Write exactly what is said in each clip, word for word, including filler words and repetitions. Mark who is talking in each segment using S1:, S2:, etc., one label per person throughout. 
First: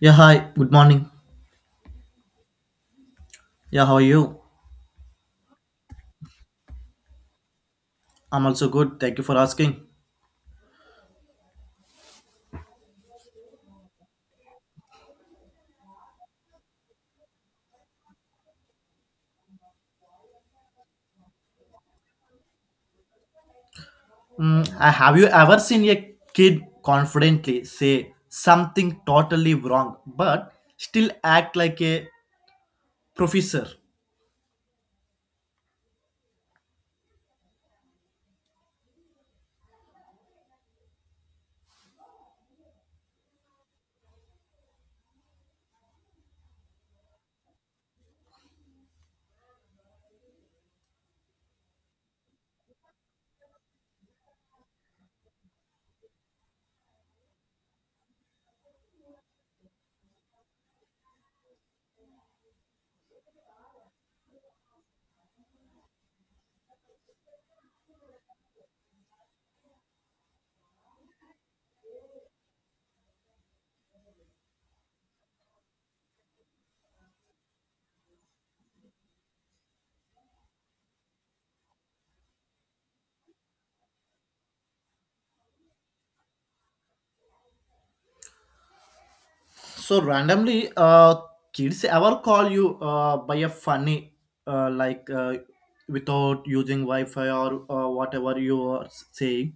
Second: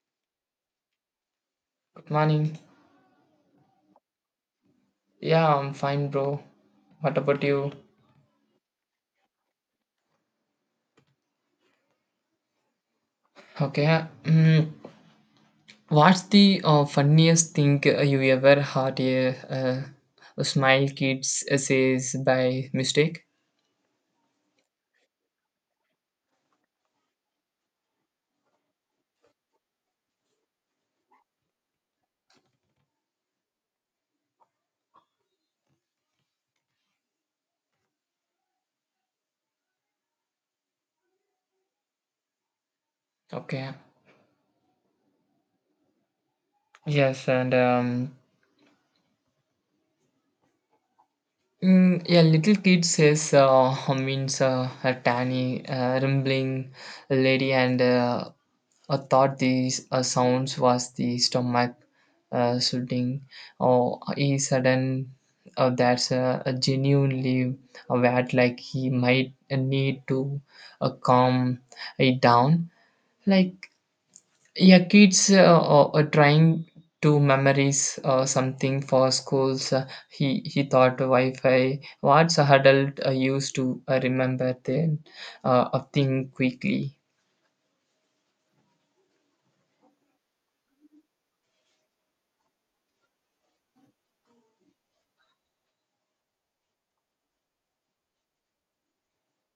S1: Yeah, hi. Good morning.
S2: Morning.
S1: Yeah, how are you?
S2: Yeah, I'm fine, bro. What about you?
S1: I'm also good. Thank you for asking.
S2: Okay. Mm, what's the uh, funniest thing uh, you ever heard a, uh, a smile kids says by mistake?
S1: Mm, uh, have you ever seen a kid confidently say something totally wrong but still act like a professor?
S2: Okay. Yes, and um, Mm, yeah, little kid says uh, means uh, a tiny, uh, rumbling lady, and uh, I thought these uh, sounds was the stomach uh, shooting. Or he sudden, uh, that's a, a genuinely wet, like he might need to uh, calm it down. Like yeah, kids uh, uh, uh, trying to memorize uh, something for schools. Uh, he he thought Wi-Fi. What's a adult uh, used to uh, remember then uh, a thing quickly.
S1: So randomly, uh, kids ever call you uh, by a funny uh, like uh, without using Wi-Fi or uh, whatever you are saying.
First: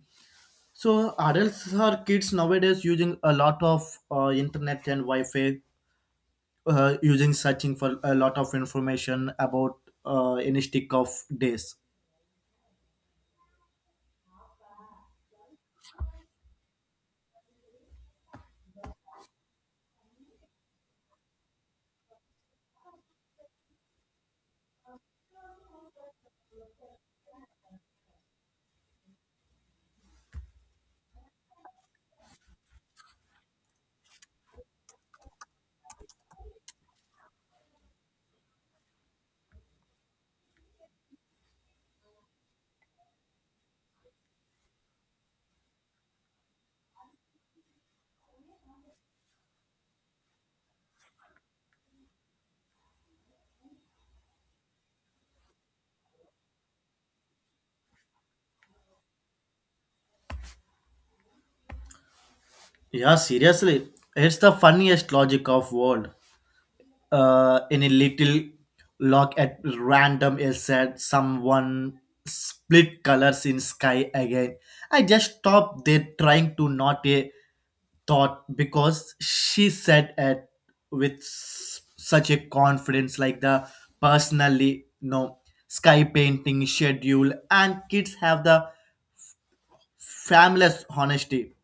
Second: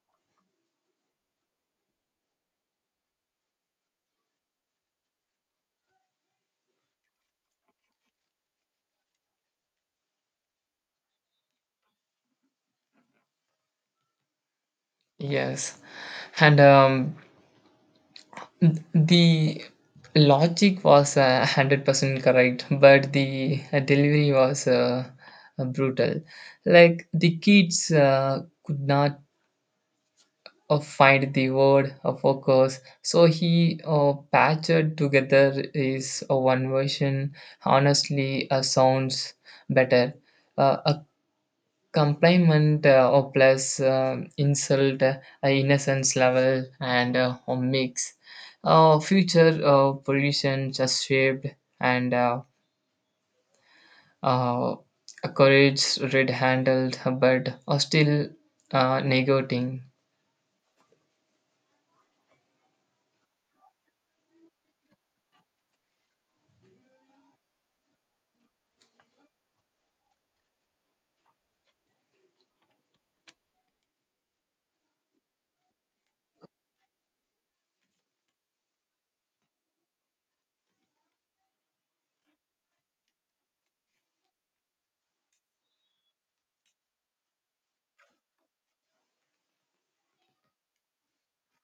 S1: So adults or kids nowadays using a lot of uh, internet and Wi-Fi uh, using searching for a lot of information about uh, any stick of days.
S2: Yes, and um, th- the logic was uh, hundred percent correct, but the uh, delivery was uh, uh, brutal. Like the kids uh, could not uh, find the word uh, focus. So he uh, patched together is uh, one version. Honestly, uh, sounds better. Uh, a compliment uh, or plus um insult, uh, innocence level, and uh, a mix. Uh, future uh, position just shaped and uh, uh, a courage red handled, but uh, still uh, negating.
S1: Yeah, seriously, it's the funniest logic of world. Uh, in a little lock at random is said someone split colors in sky again. I just stopped there trying to not a thought because she said it with s- such a confidence, like the personally no sky painting schedule, and kids have the fabulous honesty.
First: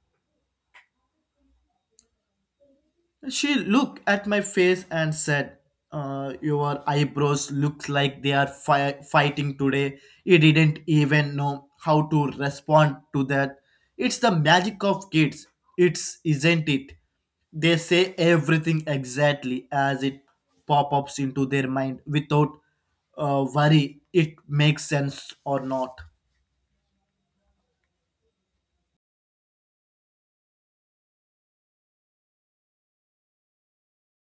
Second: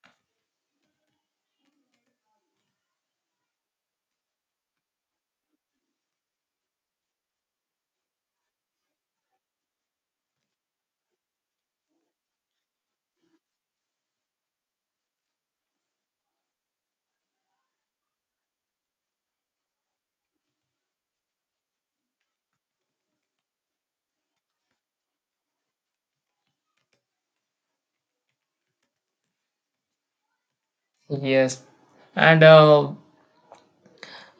S1: She looked at my face and said, uh, "Your eyebrows look like they are fi- fighting today." He didn't even know how to respond to that. It's the magic of kids. It's isn't it? They say everything exactly as it pop ups into their mind without uh, worry it makes sense or not.
S2: Yes, and uh,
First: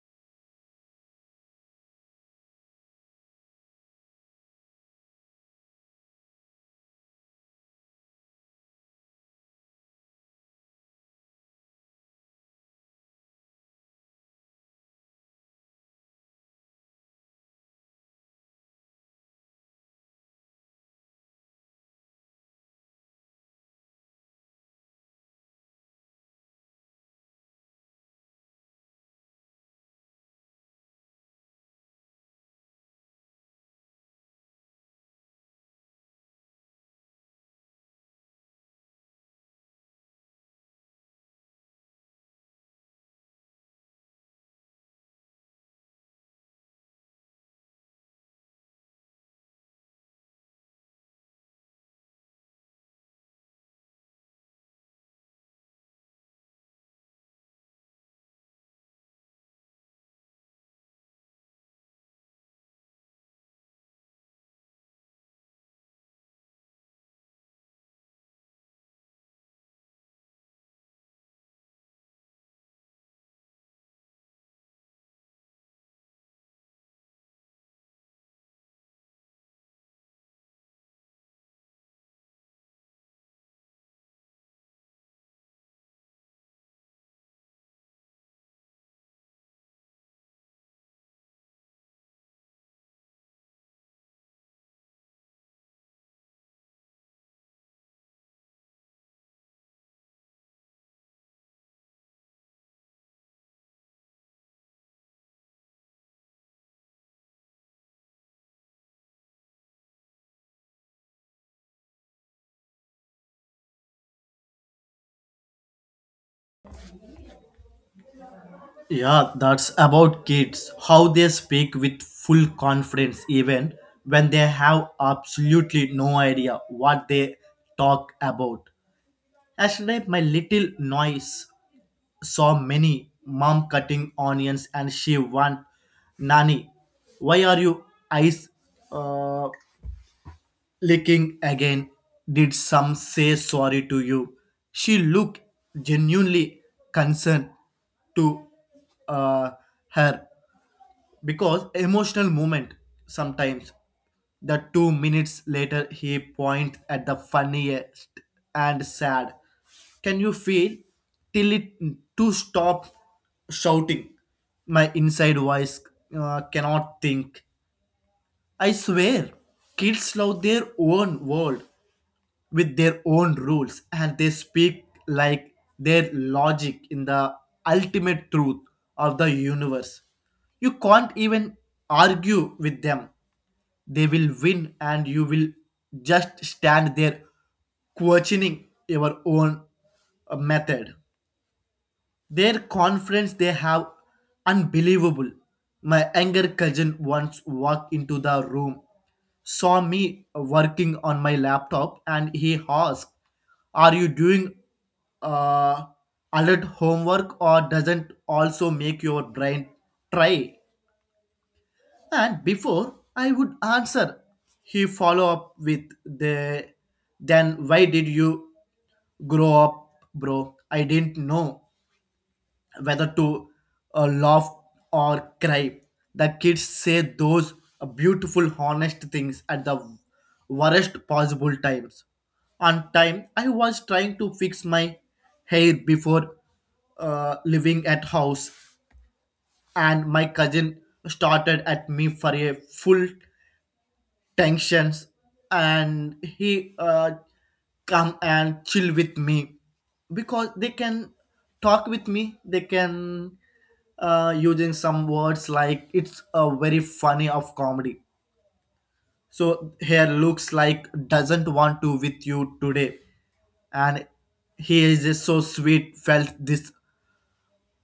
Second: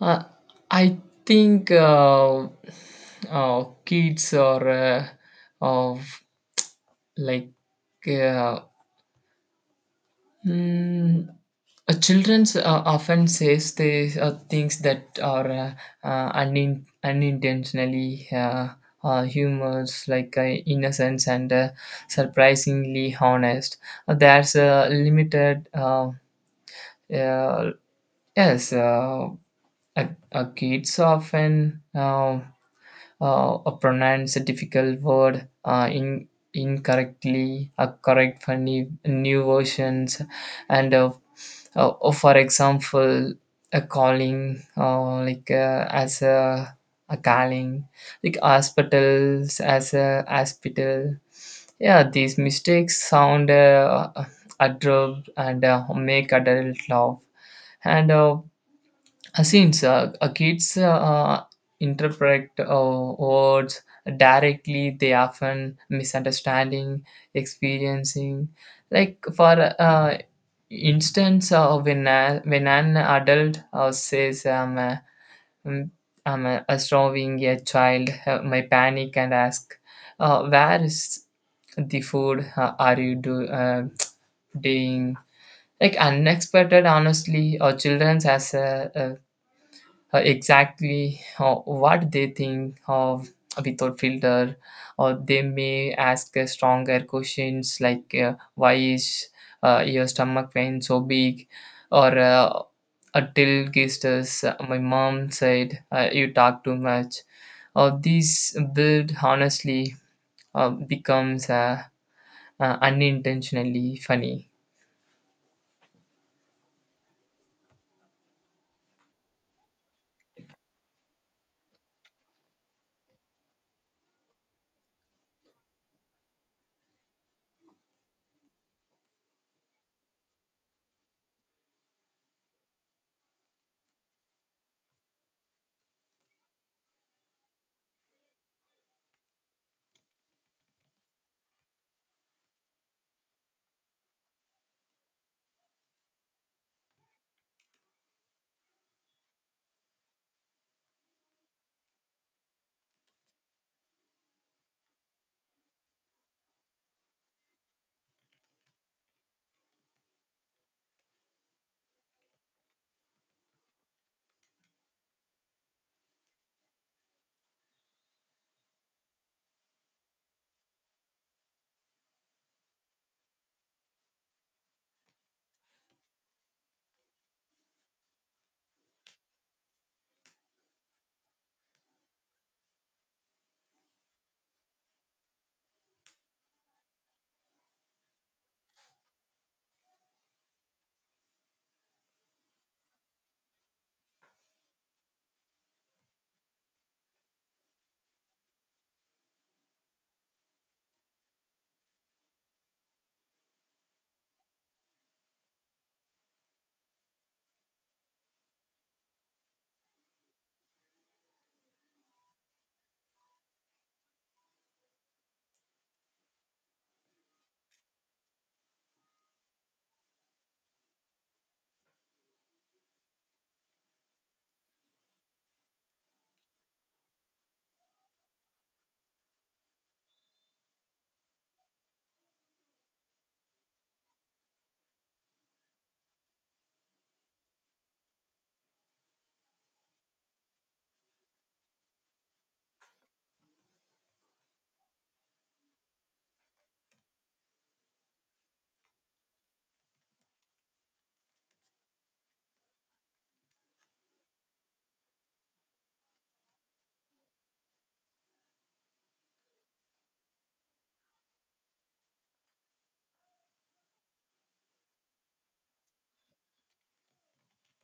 S2: Uh, I think uh, uh, kids or uh, of like uh, mm, uh, childrens uh, often says they uh, things that are uh, uh, unin- unintentionally uh, uh, humorous, like uh, innocence and uh, surprisingly honest. Uh, there's a limited uh, uh, yes. Uh, uh, uh, kids often. Um uh, uh, pronounce a difficult word uh, in incorrectly uh, correct for new, new versions and uh, uh, uh, for example a calling uh, like uh, as a, a calling like hospitals as a hospital. Yeah, these mistakes sound uh, adroit and uh, make adult laugh and uh, uh, since uh, uh, kids uh, uh, interpret uh, words directly, they often misunderstanding, experiencing. Like for uh, instance, uh, when uh, when an adult uh, says, "I'm uh, mm, I'm uh, starving a child," uh, my panic and ask, uh, "Where is the food? Uh, are you do uh, doing?" Like unexpected, honestly, or children as a uh, exactly uh, what they think of without filter, or they may ask uh, stronger questions like uh, why is uh, your stomach pain so big, or uh, until gestures uh, my mom said uh, you talk too much, or these build honestly uh, becomes uh, uh, unintentionally funny.
S1: Yeah, that's about kids. How they speak with full confidence, even when they have absolutely no idea what they talk about. Yesterday, my little niece saw many mom cutting onions and she went, "Nani, why are you eyes uh, licking again? Did some say sorry to you?" She looked genuinely concerned to uh, her because emotional moment. Sometimes the two minutes later he points at the funniest and sad. Can you feel till it to stop shouting? My inside voice uh, cannot think. I swear kids love their own world with their own rules, and they speak like their logic in the ultimate truth of the universe. You can't even argue with them. They will win and you will just stand there questioning your own uh, method. Their confidence they have unbelievable. My younger cousin once walked into the room, saw me working on my laptop, and he asked, "Are you doing uh, alert homework, or doesn't also make your brain try?" And before I would answer, he follow up with the, "Then why did you grow up, bro?" I didn't know whether to uh, laugh or cry. The kids say those uh, beautiful, honest things at the worst possible times. On time, I was trying to fix my hair before uh, living at house, and my cousin started at me for a full tensions, and he uh, come and chill with me because they can talk with me, they can uh, using some words like it's a very funny of comedy. So here looks like doesn't want to with you today, and he is just so sweet felt this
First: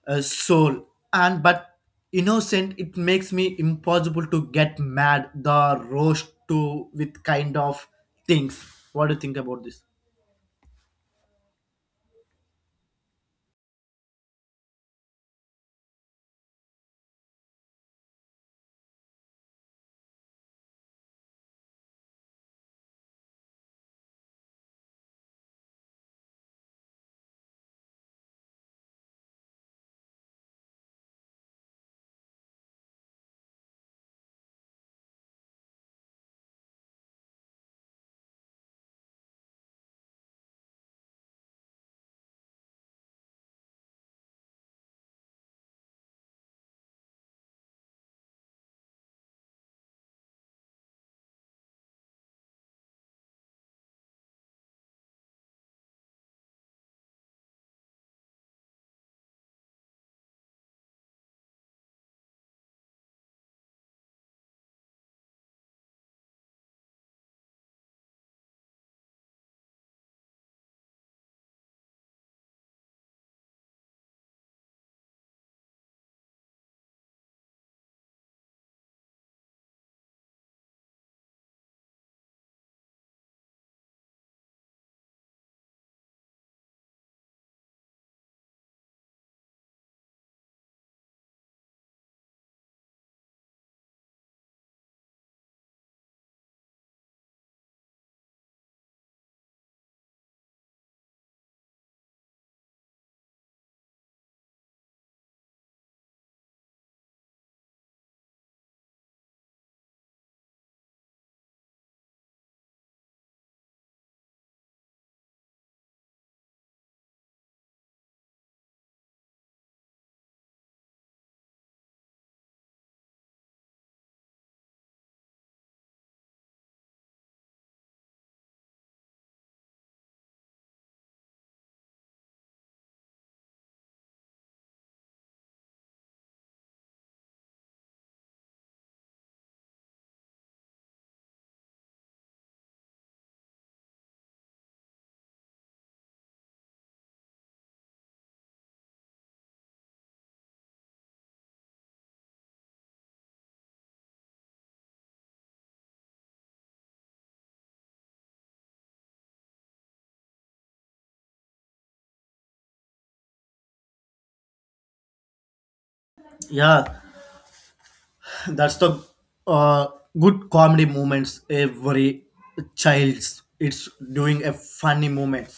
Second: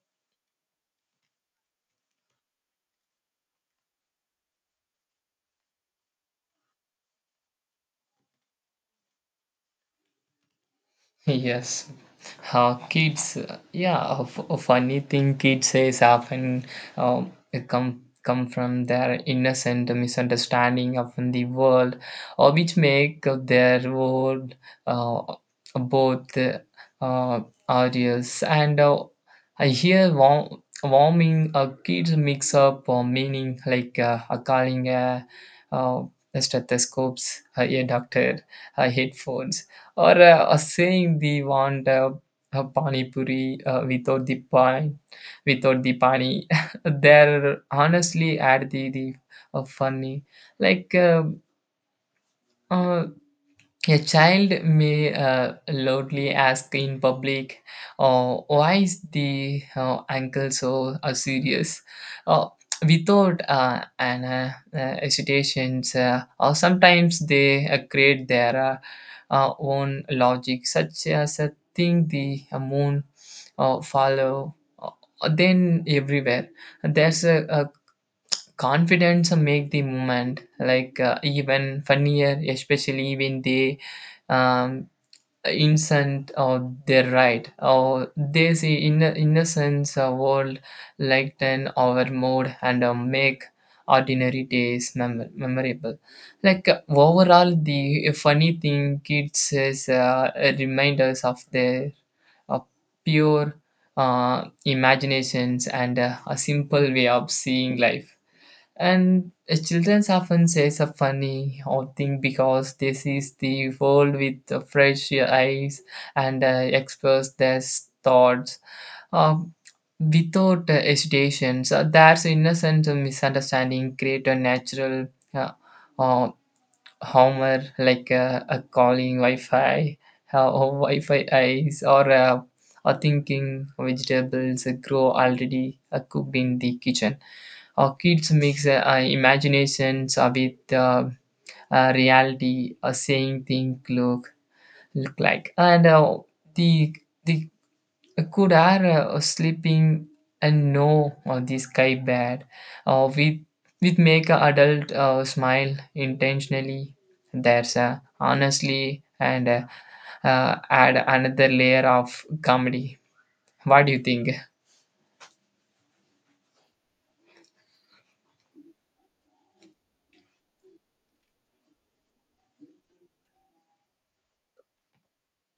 S1: uh, soul, and but innocent it makes me impossible to get mad the roast to with kind of things. What do you think about this?
S2: Yes. Uh, kids, uh, yeah, a, f- a funny thing kids says often, um, it come come from their innocent misunderstanding of the world, or which make their world uh, both uh, audience and uh, I hear warm, warming uh, kids mix up uh, meaning like uh, uh, calling a, uh, stethoscopes, uh, a doctor, uh, headphones or uh, uh, saying they want uh, a pani puri uh, without the pani without the pani. They're honestly at the, the uh, funny like uh, uh, a child may uh, loudly ask in public, uh, why is the uh, uncle so uh, serious? Uh, Without uh, an uh, uh, hesitations, uh, or sometimes they uh, create their uh, uh, own logic, such as uh, think the uh, moon uh, follow. uh, Then everywhere there's a, a confidence make the moment like uh, even funnier, especially when they um innocent or they're right or they see inno- innocence uh, world, lighten our mood and uh, make ordinary days mem- memorable. Like uh, overall the funny thing kids is uh, reminders of their uh, pure uh, imaginations and uh, a simple way of seeing life. And children often say a funny or thing because they see the world with uh, fresh eyes and uh, express their thoughts uh, without uh, hesitation. So that's innocent misunderstanding create a natural uh, uh, humor like uh, a calling Wi-Fi uh, or Wi-Fi eyes or uh, a thinking vegetables grow already uh, cooked in the kitchen. Uh, kids mix uh, uh, imaginations uh, with uh, uh, reality, uh, saying thing look look like, and uh, the the could are uh, sleeping and know uh, the sky bad, uh, with with make a adult uh, smile intentionally. There's uh, honestly and uh, uh, add another layer of comedy. What do you think?
S1: Yeah, that's the uh, good comedy moments. Every child's it's doing a funny moment,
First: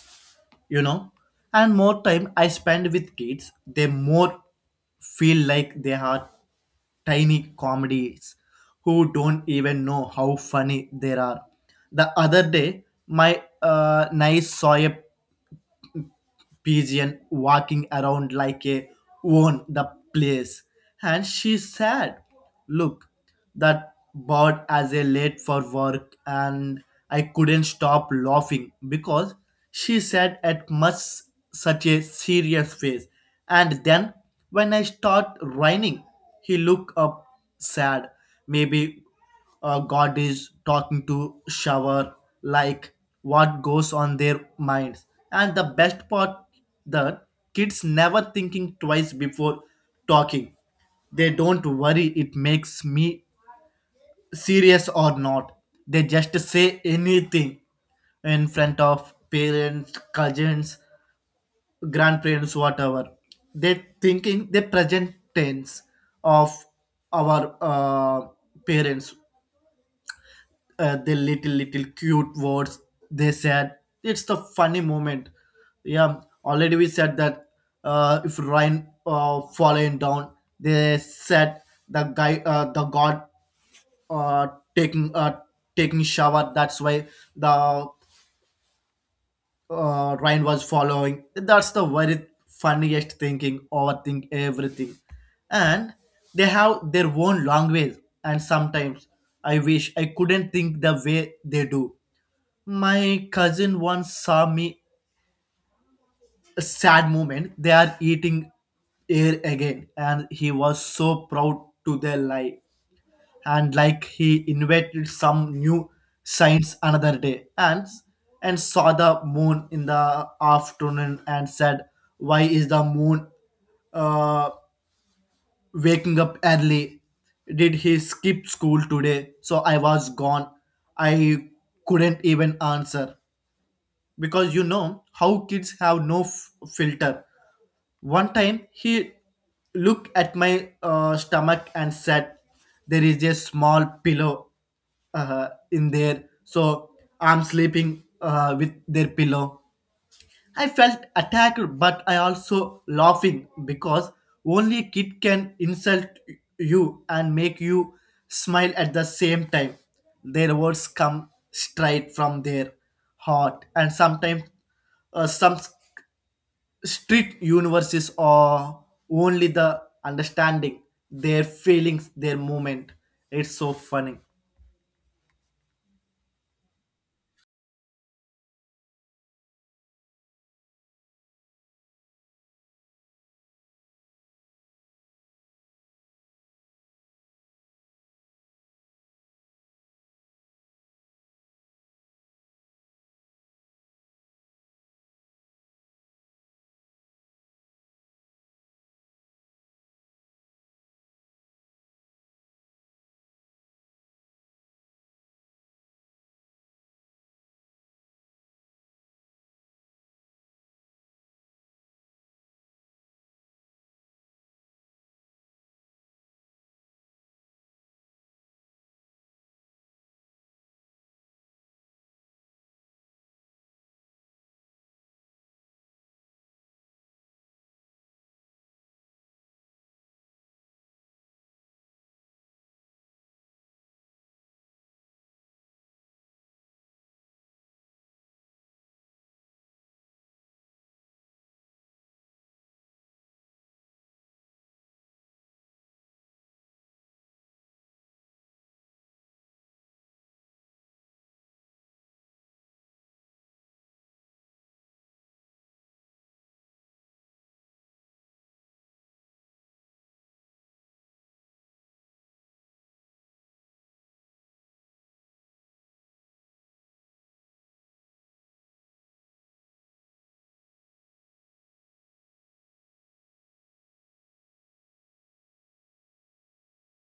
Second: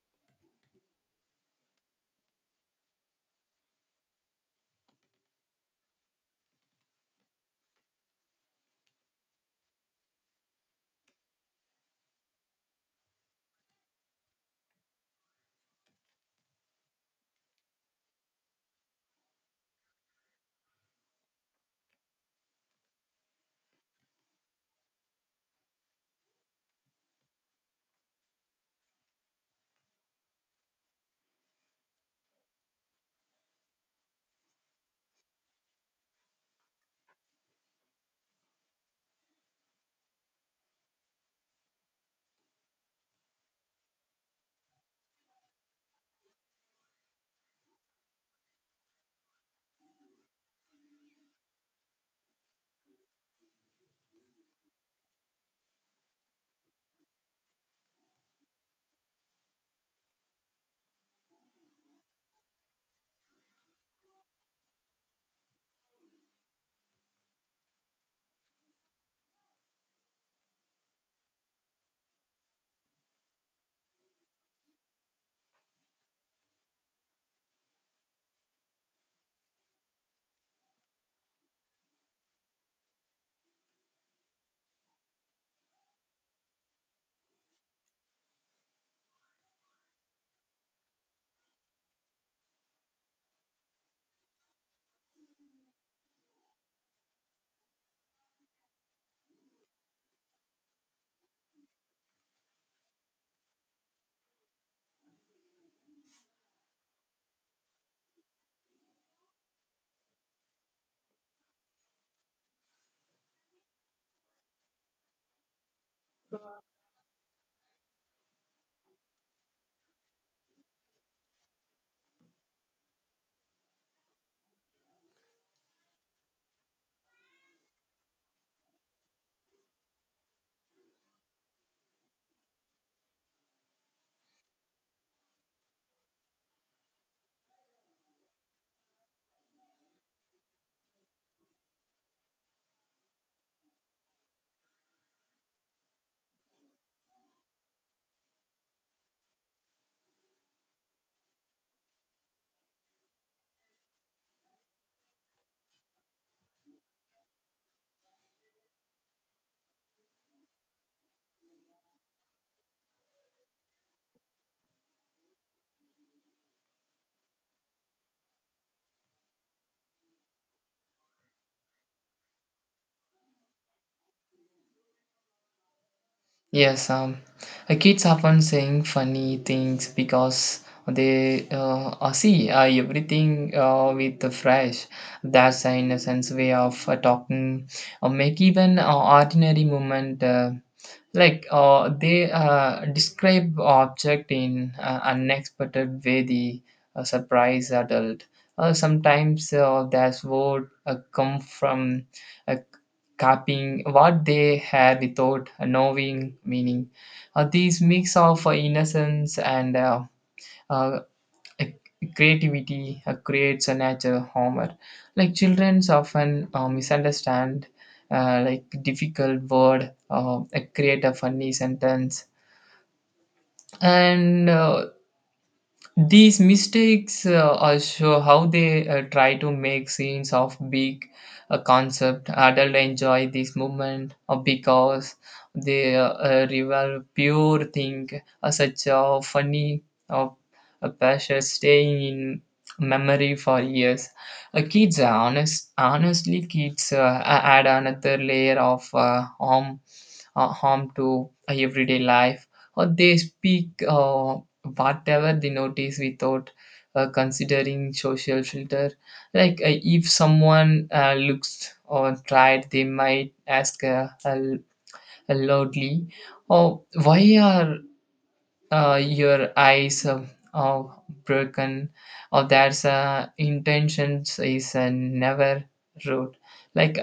S1: you know, and more time I spend with kids, they more feel like they are tiny comedies who don't even know how funny they are. The other day, my uh, niece saw a pigeon walking around like a own the place. And she said, "Look, that bird as a late for work," and I couldn't stop laughing because she said at much such a serious face. And then when I start raining, he looked up sad, maybe uh, God is talking to shower, like what goes on their minds. And the best part that kids never thinking twice before talking. They don't worry it makes me serious or not. They just say anything in front of parents, cousins, grandparents, whatever. They thinking the present tense of our uh, parents, uh, the little little cute words they said. It's the funny moment. Yeah, already we said that uh, if Ryan uh, falling down, they said the guy, uh, the god uh, taking uh, taking shower, that's why the uh, Ryan was following. That's the very funniest thinking, overthink everything. And they have their own language, and sometimes I wish I couldn't think the way they do. My cousin once saw me a sad moment. They are eating air again, and he was so proud to their life. And like he invented some new science another day, and and saw the moon in the afternoon, and said, "Why is the moon uh, waking up early? Did he skip school today?" So I was gone. I couldn't even answer, because you know how kids have no f- filter. One time he looked at my uh, stomach and said, "There is a small pillow uh, in there, so I'm sleeping uh, with their pillow." I felt attacked, but I also laughing because only a kid can insult you and make you smile at the same time. Their words come straight from their heart, and sometimes uh, some s- street universes are only the understanding their feelings, their moment. It's so funny.
S2: Yes, um, uh, kids often saying funny things because they uh, uh, see uh, everything uh, with the fresh. That's the innocence way of uh, talking, or make even uh, ordinary moment. Uh, like uh, they uh, describe object in uh, unexpected way, the uh, surprise adult. Uh, sometimes uh, that's word uh, come from uh, copying what they had without knowing meaning. Uh, these mix of uh, innocence and uh, uh, creativity uh, creates a natural humor. Like children often uh, misunderstand uh, like difficult word, uh, create a funny sentence, and uh, these mistakes uh, also how they uh, try to make scenes of big uh, concept. Adult enjoy this movement uh, because they uh, uh, reveal pure thing, uh, such a funny or a passion staying in memory for years. Uh, kids are honest, honestly, kids uh, add another layer of uh, harm, uh, harm to everyday life. Or they speak. Uh, whatever the notice without uh, considering social filter like uh, if someone uh, looks or tried, they might ask uh, uh, loudly, oh why are uh, your eyes uh, uh, broken, or there's uh, intentions is uh, never rude, like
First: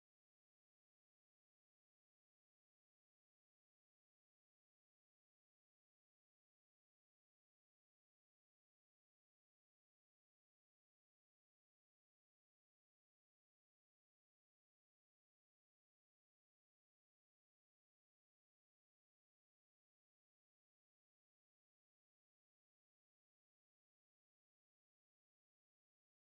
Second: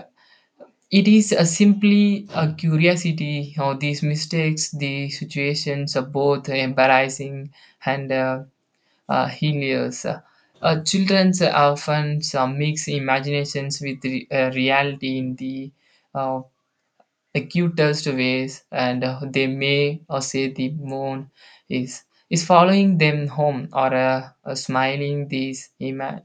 S2: it is uh, simply a curiosity or these mistakes the situations are both embarrassing and uh, uh, hilarious. Uh, children often uh, mix imaginations with re- uh, reality in the uh, acutest ways, and uh, they may uh, say the moon is is following them home or uh, uh, smiling these ima-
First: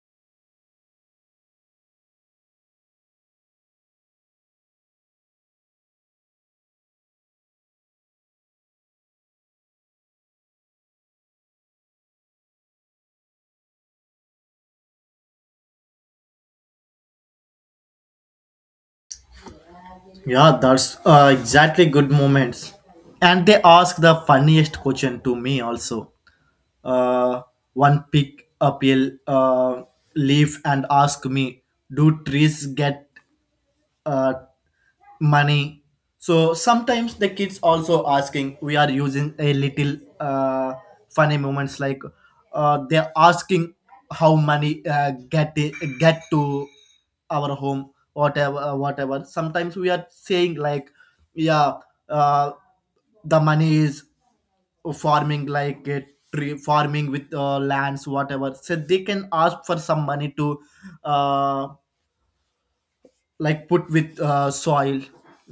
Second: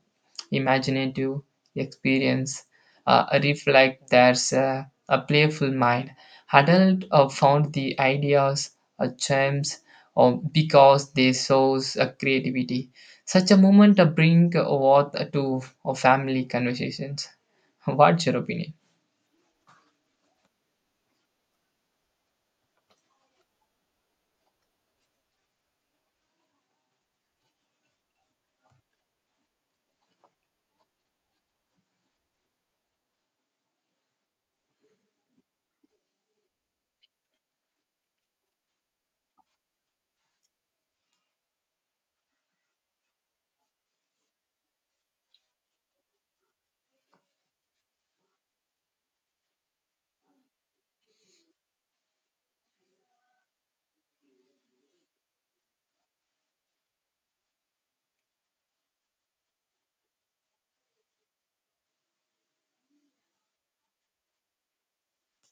S2: imaginative experience uh, reflect there's uh, a playful mind. Adult uh, found the ideas uh, charms, um, because they source uh, creativity. Such a moment uh, bring uh, worth to uh, family conversations. What's your opinion?
S1: Yeah, that's uh, exactly good moments. And they ask the funniest question to me also. Uh, One pick up a uh, leaf and ask me, "Do trees get uh, money?" So sometimes the kids also asking. We are using a little uh, funny moments, like uh, they're asking how money uh, get get to our home, whatever. Uh, whatever sometimes we are saying, like, yeah, uh, the money is farming like a tree farming with uh, lands, whatever, so they can ask for some money to uh, like put with uh, soil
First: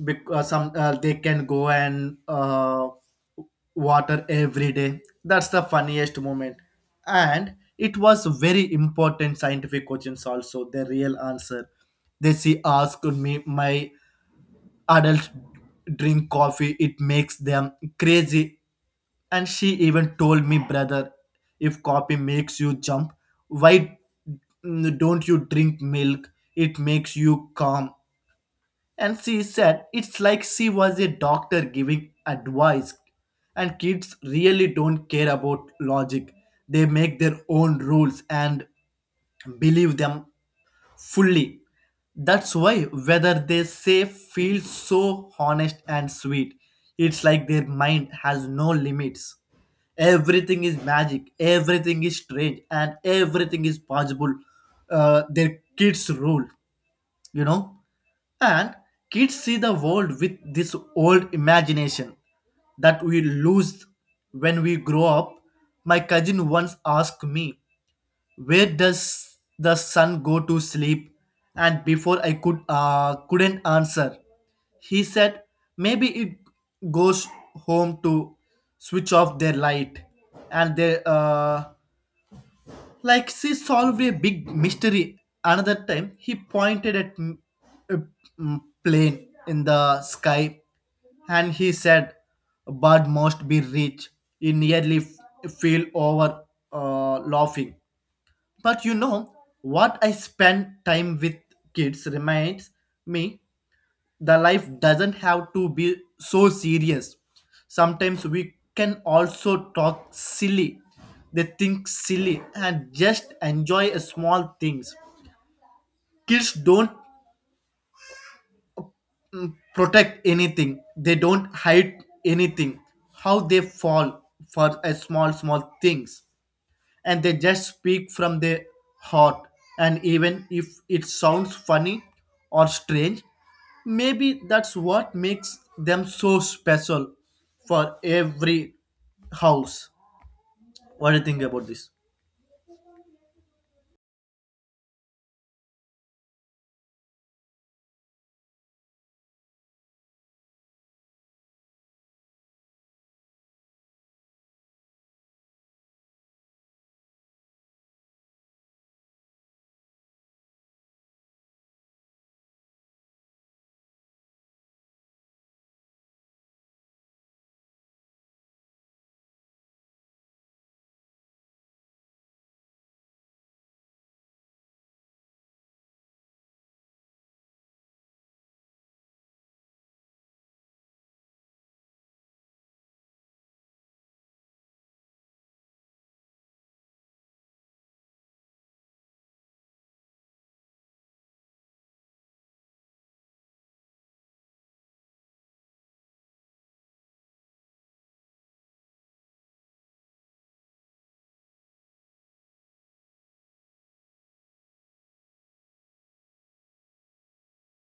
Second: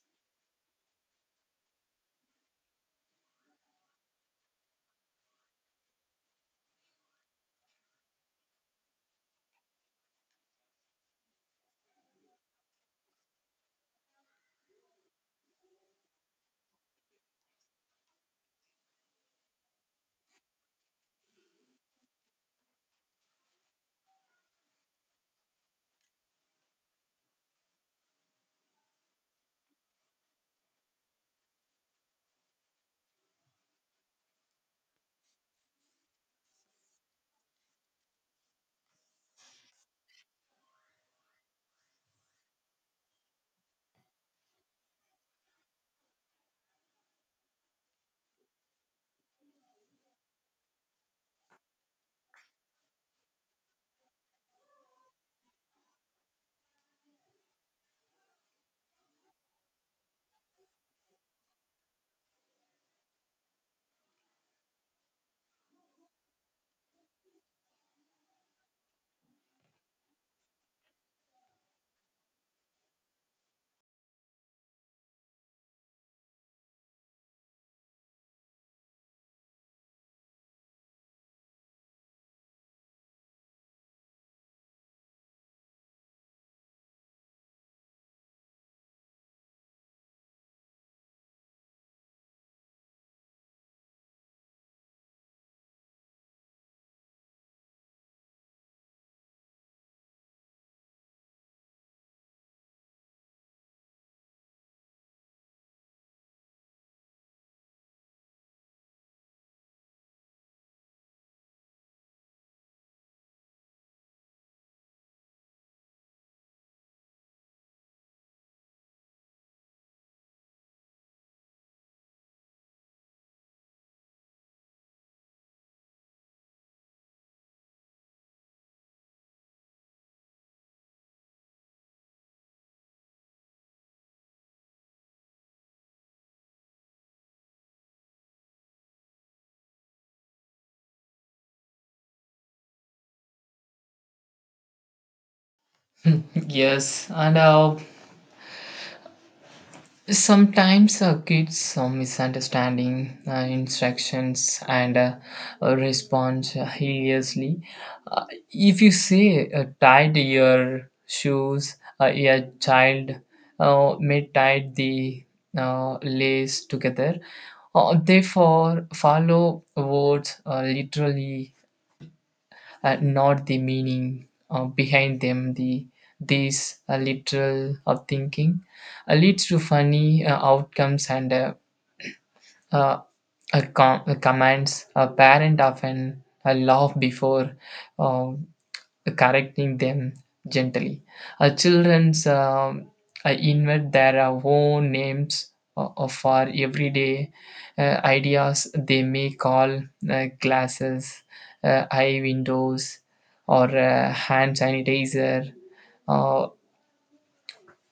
S1: because some uh, they can go and uh, water every day. That's the funniest moment, and it was very important scientific questions also. The real answer they see asked me my adults drink coffee it makes them crazy. And she even told me, "Brother, if coffee makes you jump, why mm, don't you drink milk? It makes you calm." And she said it's like she was a doctor giving advice. And kids really don't care about logic, they make their own rules and believe them fully. That's why whether they say feels so honest and sweet. It's like their mind has no limits. Everything is magic, everything is strange, and everything is possible. Uh, their kids rule, you know. And kids see the world with this old imagination that we lose when we grow up. My cousin once asked me, "Where does the sun go to sleep?" And before I could uh, couldn't answer, he said, "Maybe it goes home to switch off their light," and they uh, like she solved a big mystery. Another time he pointed at m- a mm, plane in the sky, and he said, "A bird must be rich." He nearly f- fell over uh, laughing. But you know what, I spend time with kids reminds me the life doesn't have to be so serious. Sometimes we can also talk silly. They think silly and just enjoy a small things. Kids don't protect anything. They don't hide anything. How they fall for a small small things, and they just speak from their heart, and even if it sounds funny or strange, maybe that's what makes them so special for every house. What do you think about this?
S2: Yes, and uh, sometimes uh, kids uh, misunderstanding uh, instructions and uh, uh, response hideously. Uh, if you say uh, tied your shoes, uh, a child uh, may tie the uh, lace together. Uh, they for follow words uh, literally uh, not the meaning uh, behind them. The This uh, literal of thinking uh, leads to funny uh, outcomes and uh, uh, uh, com- uh, commands. A parent often uh, laugh before. Uh, Correcting them gently. Uh, children's um, uh, invent their uh, own names o- of for everyday uh, ideas. They may call uh, glasses, uh, eye windows, or uh, hand sanitizer, uh,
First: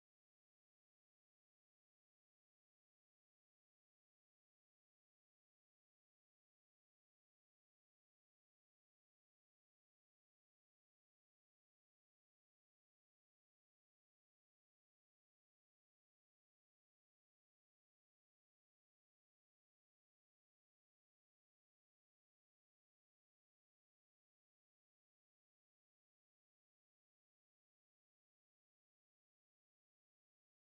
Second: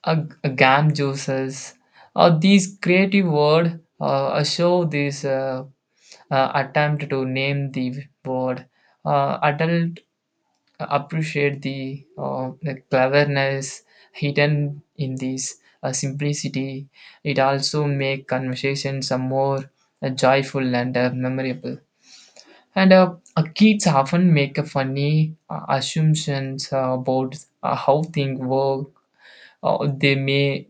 S2: a, a gum juices. Uh, these creative word uh, show this uh, uh, attempt to name the word. Uh, adult appreciate the uh, the cleverness hidden in this uh, simplicity. It also make conversations a more uh, joyful and uh, memorable. And uh, uh, kids often make a funny uh, assumptions uh, about uh, how things work. Uh, they may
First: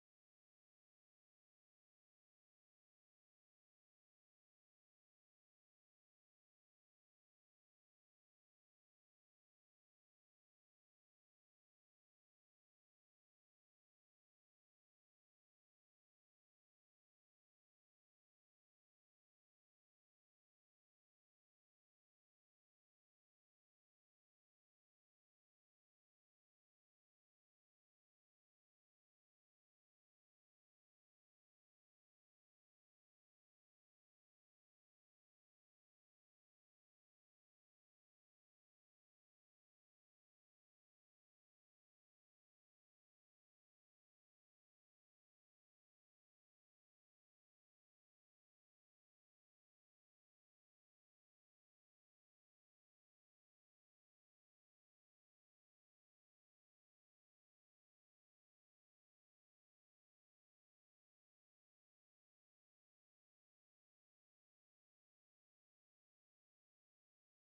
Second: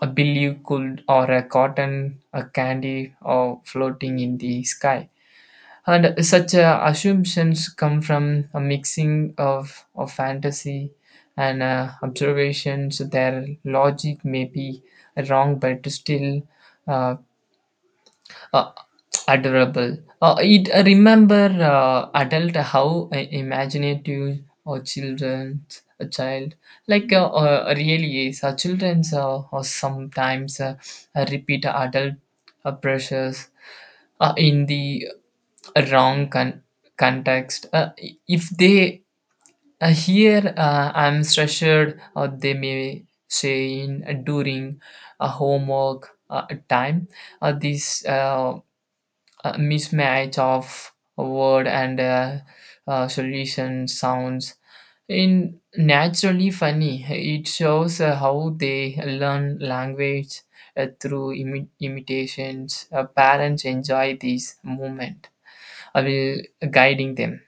S2: uh, believe could or a cotton, a candy, or floating in the sky. And such uh, assumptions come from a mixing of, of fantasy and uh, observations. Their logic may be wrong, but still uh, uh, adorable. Uh, it I remember uh, adult how uh, imaginative or children's a child like uh, uh, really is. Uh, children's uh, or sometimes uh, uh, repeat adult uh, pressures uh, in the a wrong con- context. Uh, if they uh, hear uh, I'm stressed, or they may say in uh, during a homework uh, time, uh, this uh, uh, mismatch of word and uh, uh, solution sounds in naturally funny. It shows uh, how they learn language. uh, through imi- imitations, uh, parents enjoy this moment. uh, will- Guiding them.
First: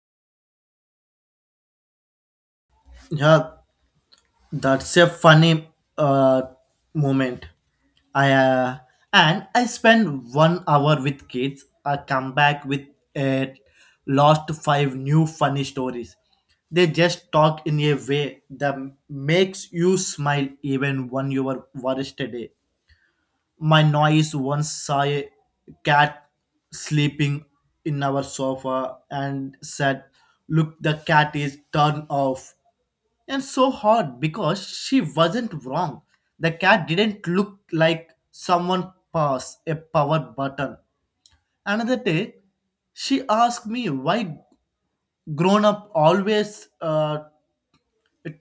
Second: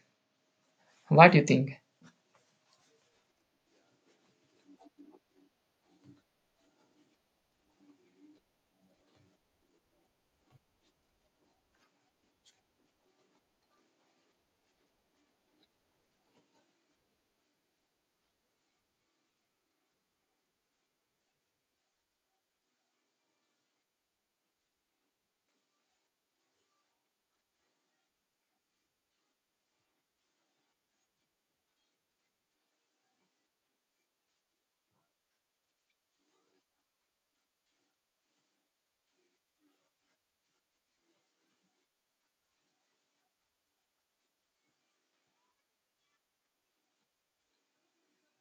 S2: What do you think?
S1: Yeah, that's a funny uh, moment. I uh, and I spend one hour with kids. I come back with a lost five new funny stories. They just talk in a way that makes you smile even when you were worst day. My noise once saw a cat sleeping in our sofa and said, "Look, the cat is turned off," and so hard because she wasn't wrong. The cat didn't look like someone passed a power button. Another day, she asked me why grown up always uh,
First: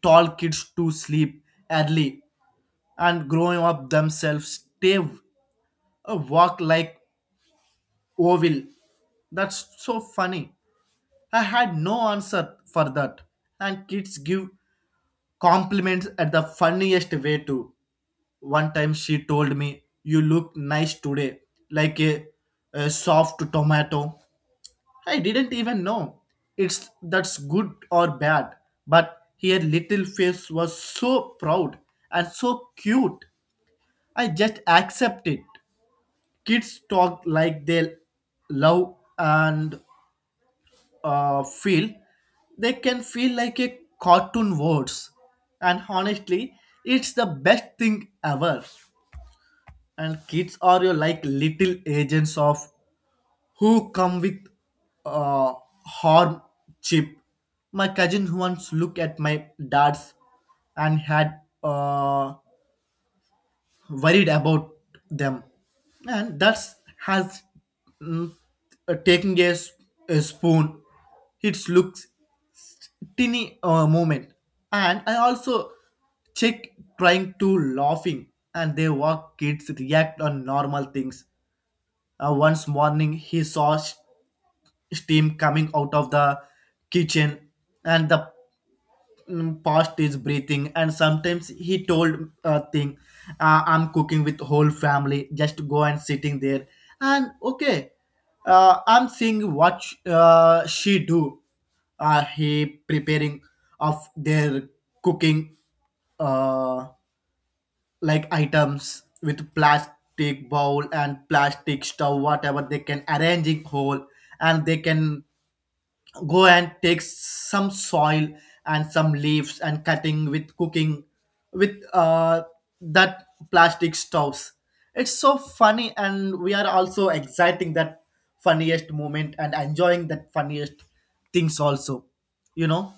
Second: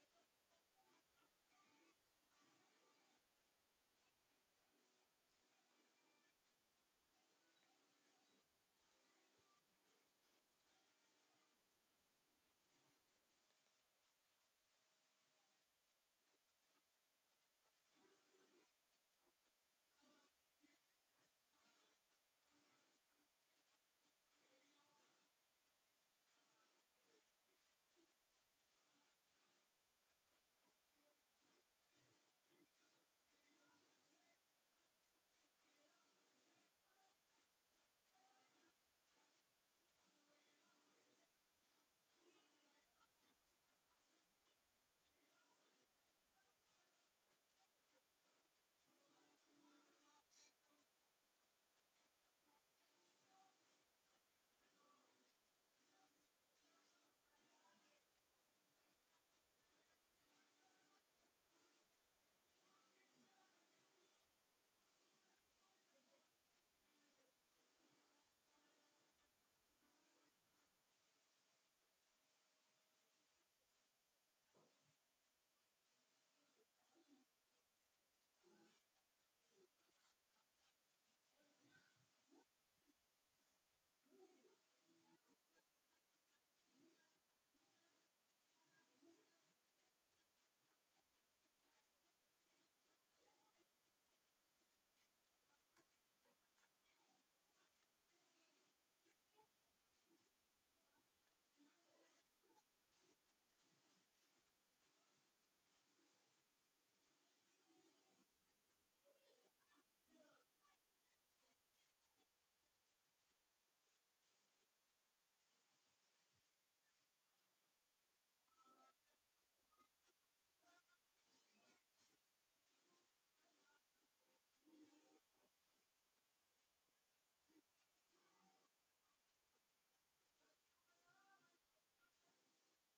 S1: tall kids to sleep early, and growing up themselves stay uh, walk like oval. That's so funny. I had no answer for that. And kids give compliments at the funniest way too. One time she told me, "You look nice today, like a, a soft tomato." I didn't even know it's that's good or bad, but her little face was so proud and so cute. I just accept it. Kids talk like they love and uh, feel they can feel like a cartoon words, and honestly it's the best thing ever. And kids are your like little agents of who come with uh harm chip. My cousin once looked at my dad's and had uh worried about them, and that's has mm, uh, taking a, s- a spoon. It looks teeny uh, moment, and I also check trying to laughing. And they walk kids react on normal things. Uh, once morning, he saw s- steam coming out of the kitchen, and the mm, past is breathing. And sometimes he told a thing, uh, "I'm cooking with whole family. Just go and sitting there." And okay, uh, I'm seeing what sh- uh, she do. Uh, he preparing of their cooking. Uh, like items with plastic bowl and plastic stove, whatever they can arrange in whole, and they can go and take some soil and some leaves and cutting with cooking with uh, that plastic stoves. It's so funny, and we are also exciting that funniest moment and enjoying that funniest things also, you know.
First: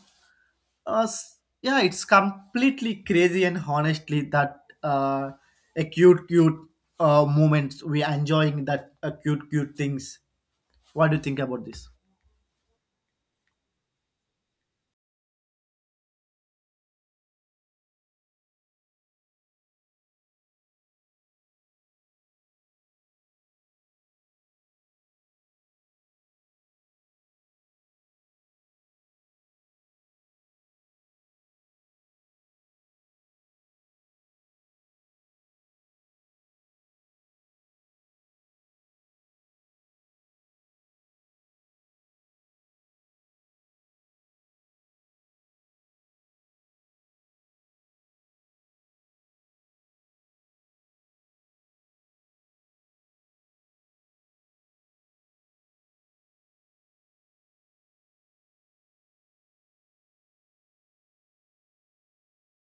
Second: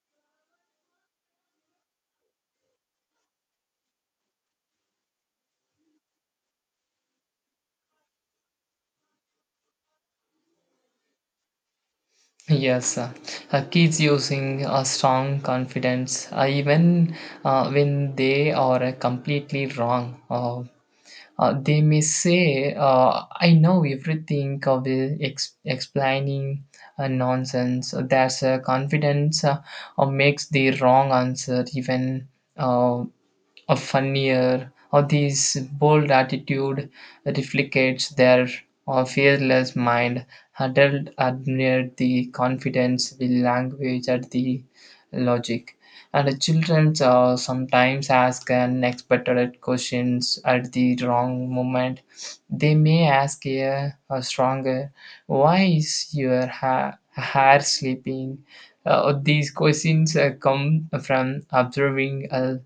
S1: uh, s- Yeah, it's completely crazy, and honestly that uh, a cute, cute uh, moments. We are enjoying that uh, cute, cute things. What do you think about this?
S2: Yes, uh, uh, kids using a strong confidence, uh, even uh, when they are uh, completely wrong. Uh, uh, they may say, uh, I know everything of the ex- explaining uh, nonsense. That's uh, confidence uh, uh, makes the wrong answer even uh, a funnier, or this bold attitude reflects their or fearless mind. Adult admire the confidence, the language, and the logic, and the children uh, sometimes ask unexpected questions at the wrong moment. They may ask a, a stronger, why is your ha- hair sleeping? Uh, these questions uh, come from observing uh,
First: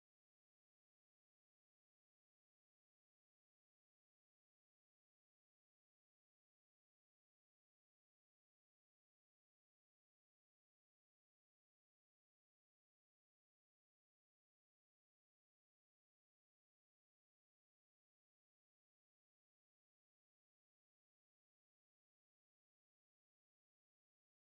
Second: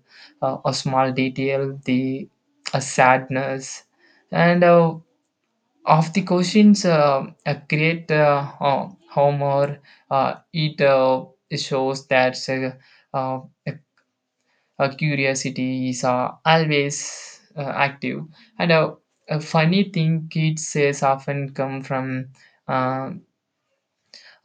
S2: uh, a small detail, the a sadness, and uh, of the questions uh, uh, create uh, uh, humor. Uh, it uh, shows that uh, uh, uh, curiosity is uh, always uh, active, and uh, a funny thing kids says often come from um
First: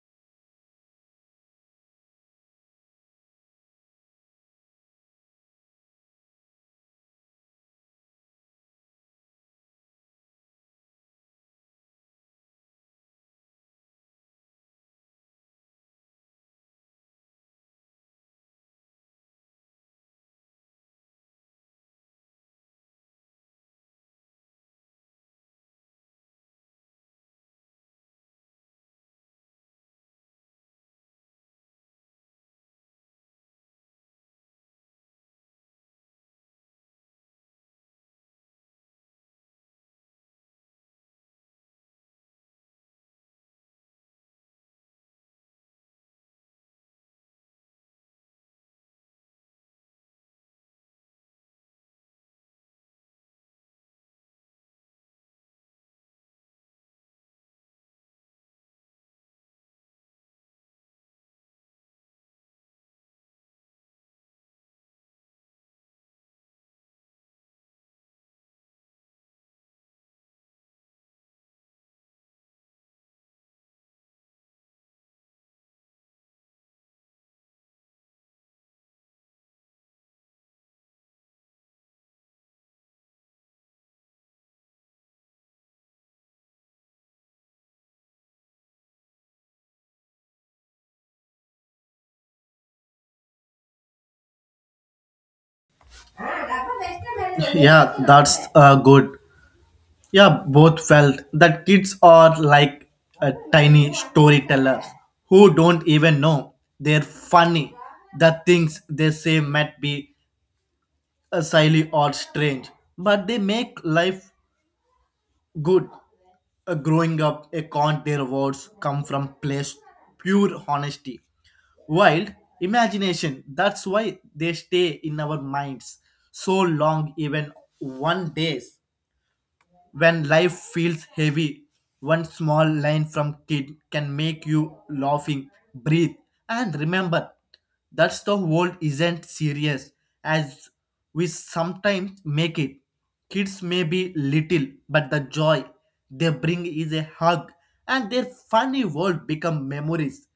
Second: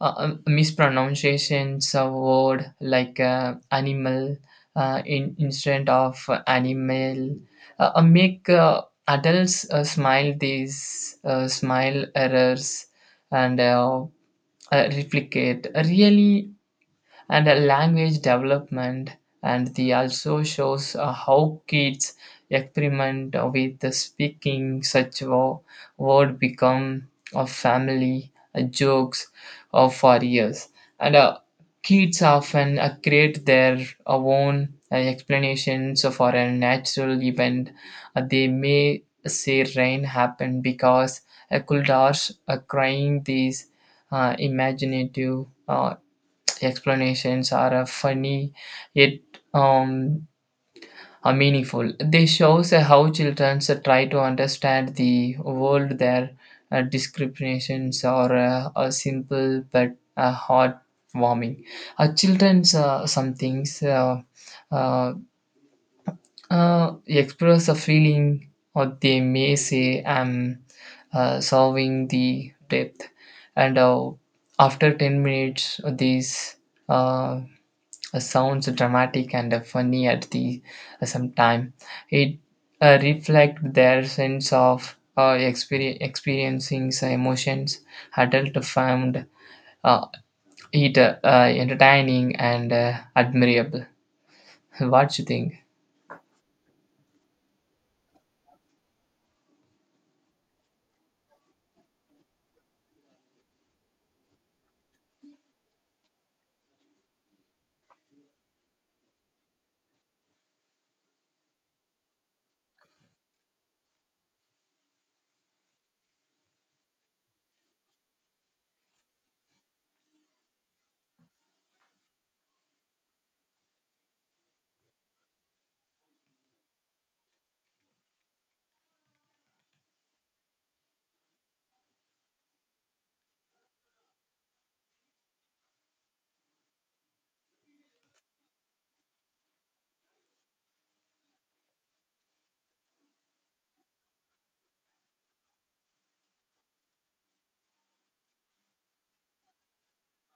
S2: uh, um, mispronunciations of word like uh, animal uh, in instead of animal uh, uh, make uh, adults uh, smile, these uh, smile errors and uh, uh, replicate really and uh, language development. And the also shows uh, how kids experiment with the speaking such wo- word become a family uh, jokes uh, for years. And uh, kids often uh, create their uh, own uh, explanations for a natural event. Uh, they may say rain happened because a uh, kuldars are crying. These uh, imaginative uh, explanations are uh, funny yet um, are meaningful. They shows uh, how children uh, try to understand the world. Their uh, discriminations are uh, are simple but uh, heartwarming. Uh, children's uh, some things uh, uh, uh, express a feeling or they may say I'm uh, solving the depth and uh, after ten minutes these uh, uh, sounds dramatic and uh, funny at the uh, same time. It uh, reflects their sense of uh, exper- experiencing some emotions. Adult found uh, it uh, uh, entertaining and uh, admirable. What you think?
S1: Yeah, that's uh, good. Yeah, both felt that kids are like a tiny storytellers who don't even know they're funny. The things they say might be uh, silly or strange, but they make life good. Uh, growing up, a can't their words come from place pure honesty, wild imagination. That's why they stay in our minds so long, even one days. When life feels heavy, one small line from kid can make you laughing, breathe, and remember that the world isn't serious as we sometimes make it. Kids may be little, but the joy they bring is a hug, and their funny world become memories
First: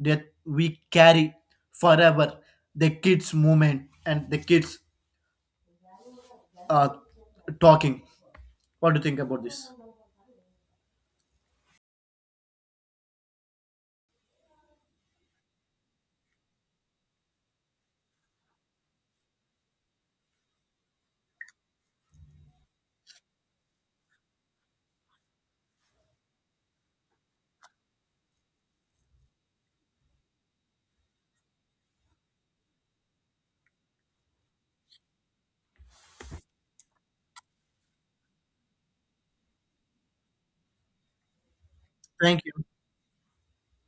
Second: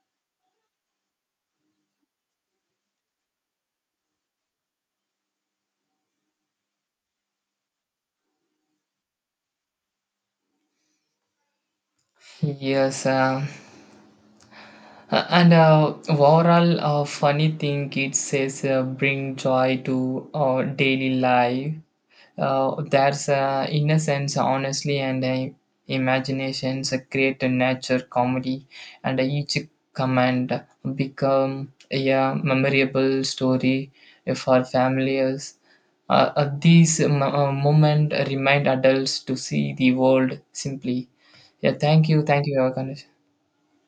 S1: that we carry forever. The kids' movement and the kids uh, talking. What do you think about this?
S2: Yes, um, uh, and uh, overall, uh, funny thing it says uh, bring joy to our daily life. Uh, there's uh, innocence, honestly, and uh, imaginations uh, create a nature comedy, and uh, each command become a uh, memorable story for families. Uh, uh, these m- uh, moments remind adults to see the world simply. Yeah, thank you,
S1: Thank
S2: thank
S1: you.
S2: you, Yogandesh.